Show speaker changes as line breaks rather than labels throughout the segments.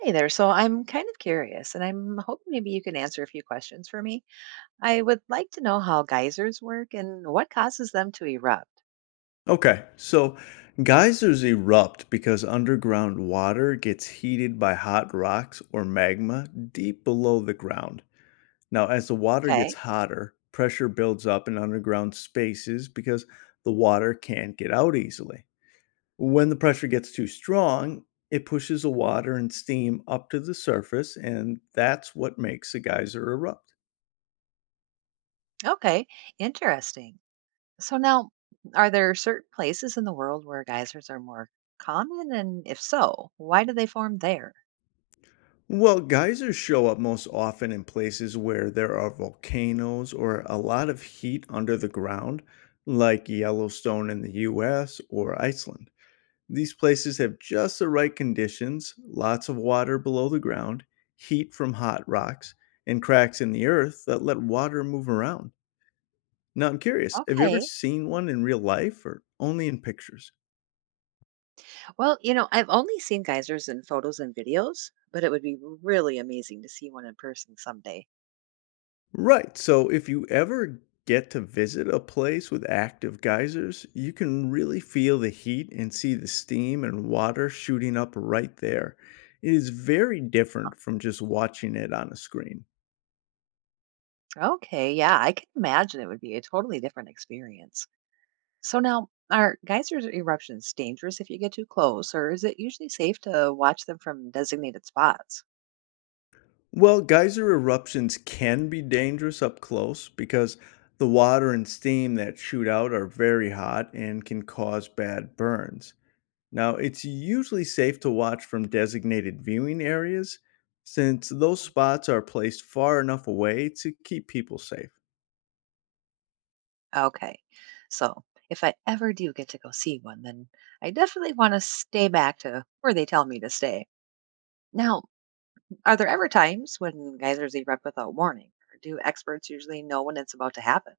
Hey there. So I'm kind of curious, and I'm hoping maybe you can answer a few questions for me. I would like to know how geysers work and what causes them to erupt.
Okay, so geysers erupt because underground water gets heated by hot rocks or magma deep below the ground. Now, as the water gets
Okay.
hotter, pressure builds up in underground spaces because the water can't get out easily. When the pressure gets too strong, it pushes the water and steam up to the surface, and that's what makes a geyser erupt.
Okay. Interesting. So now, are there certain places in the world where geysers are more common? And if so, why do they form there?
Well, geysers show up most often in places where there are volcanoes or a lot of heat under the ground, like Yellowstone in the US or Iceland. These places have just the right conditions lots of water below the ground, heat from hot rocks, and cracks in the earth that let water move around. Now, I'm curious have you ever
Okay.
seen one in real life or only in pictures?
Well, I've only seen geysers in photos and videos, but it would be really amazing to see one in person someday.
Right. So if you ever get to visit a place with active geysers, you can really feel the heat and see the steam and water shooting up right there. It is very different from just watching it on a screen.
Okay. Yeah, I can imagine it would be a totally different experience. So now, are geysers or eruptions dangerous if you get too close, or is it usually safe to watch them from designated spots?
Well, geyser eruptions can be dangerous up close because the water and steam that shoot out are very hot and can cause bad burns. Now, it's usually safe to watch from designated viewing areas since those spots are placed far enough away to keep people safe.
Okay, so if I ever do get to go see one, then I definitely want to stay back to where they tell me to stay. Now, are there ever times when geysers erupt without warning? Or do experts usually know when it's about to happen?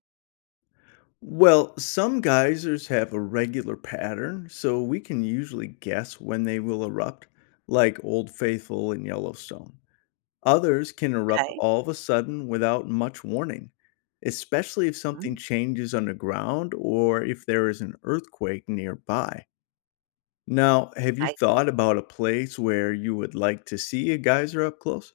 Well, some geysers have a regular pattern, so we can usually guess when they will erupt, like Old Faithful and Yellowstone. Others can erupt
Okay.
all of a sudden without much warning, especially if something
Mm,
changes underground or if there is an earthquake nearby. Now, have you
I
thought about a place where you would like to see a geyser up close?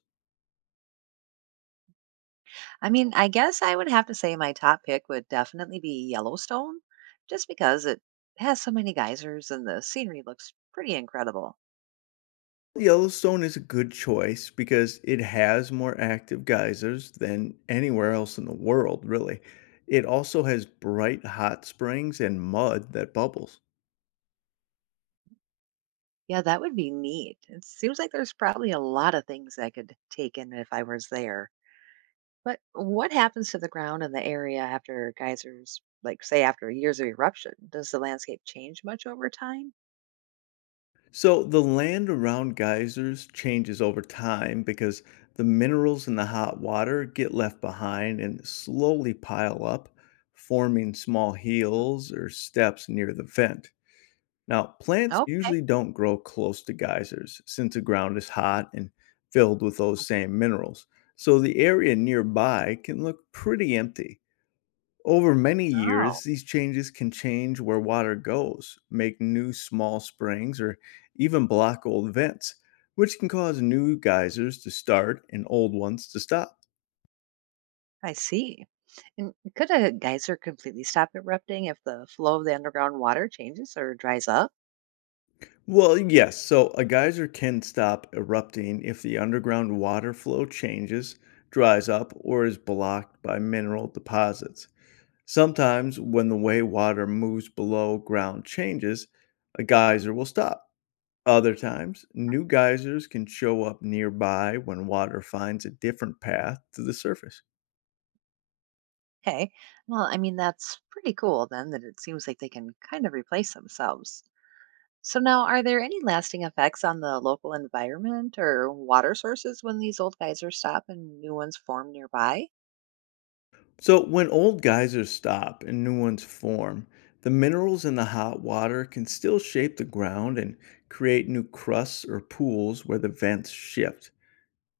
I mean, I guess I would have to say my top pick would definitely be Yellowstone, just because it has so many geysers and the scenery looks pretty incredible.
Yellowstone is a good choice because it has more active geysers than anywhere else in the world, really. It also has bright hot springs and mud that bubbles.
Yeah, that would be neat. It seems like there's probably a lot of things I could take in if I was there. But what happens to the ground in the area after geysers, like say after years of eruption? Does the landscape change much over time?
So the land around geysers changes over time because the minerals in the hot water get left behind and slowly pile up, forming small
Mm,
hills or steps near the vent. Now, plants
Okay.
usually don't grow close to geysers since the ground is hot and filled with those same minerals. So the area nearby can look pretty empty. Over many
Oh.
years, these changes can change where water goes, make new small springs, or even block old vents, which can cause new geysers to start and old ones to stop.
I see. And could a geyser completely stop erupting if the flow of the underground water changes or dries up?
Well, yes. So a geyser can stop erupting if the underground water flow changes, dries up, or is blocked by mineral deposits. Sometimes, when the way water moves below ground changes, a geyser will stop. Other times, new geysers can show up nearby when water finds a different path to the surface.
Okay. Well, I mean, that's pretty cool then that it seems like they can kind of replace themselves. So, now are there any lasting effects on the local environment or water sources when these old geysers stop and new ones form nearby?
So, when old geysers stop and new ones form, the minerals in the hot water can still shape the ground and create new crusts or pools where the vents shift.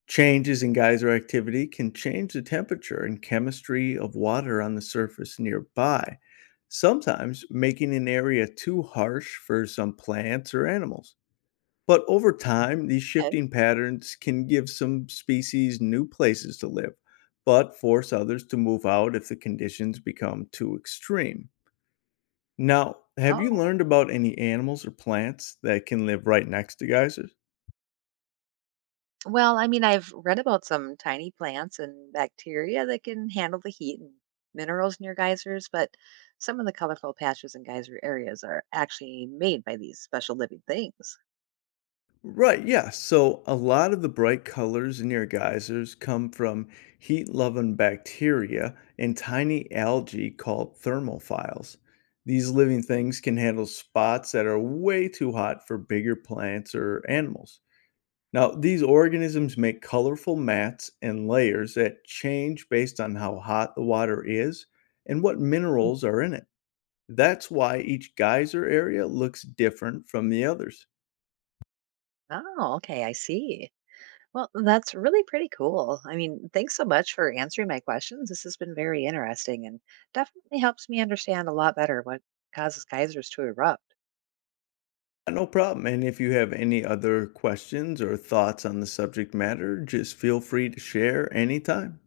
Changes in geyser activity can change the temperature and chemistry of water on the surface nearby, sometimes making an area too harsh for some plants or animals. But over time, these
Okay.
shifting patterns can give some species new places to live, but force others to move out if the conditions become too extreme. Now, have you
Oh.
learned about any animals or plants that can live right next to geysers?
Well, I mean, I've read about some tiny plants and bacteria that can handle the heat and minerals near geysers, but some of the colorful patches and geyser areas are actually made by these special living things.
Right, yeah. So a lot of the bright colors near geysers come from heat-loving bacteria and tiny algae called thermophiles. These living things can handle spots that are way too hot for bigger plants or animals. Now, these organisms make colorful mats and layers that change based on how hot the water is and what
Mm.
minerals are in it. That's why each geyser area looks different from the others.
Oh, okay, I see. Well, that's really pretty cool. I mean, thanks so much for answering my questions. This has been very interesting and definitely helps me understand a lot better what causes geysers to erupt.
Yeah, No problem. And if you have any other questions or thoughts on the subject matter, just feel free to share anytime.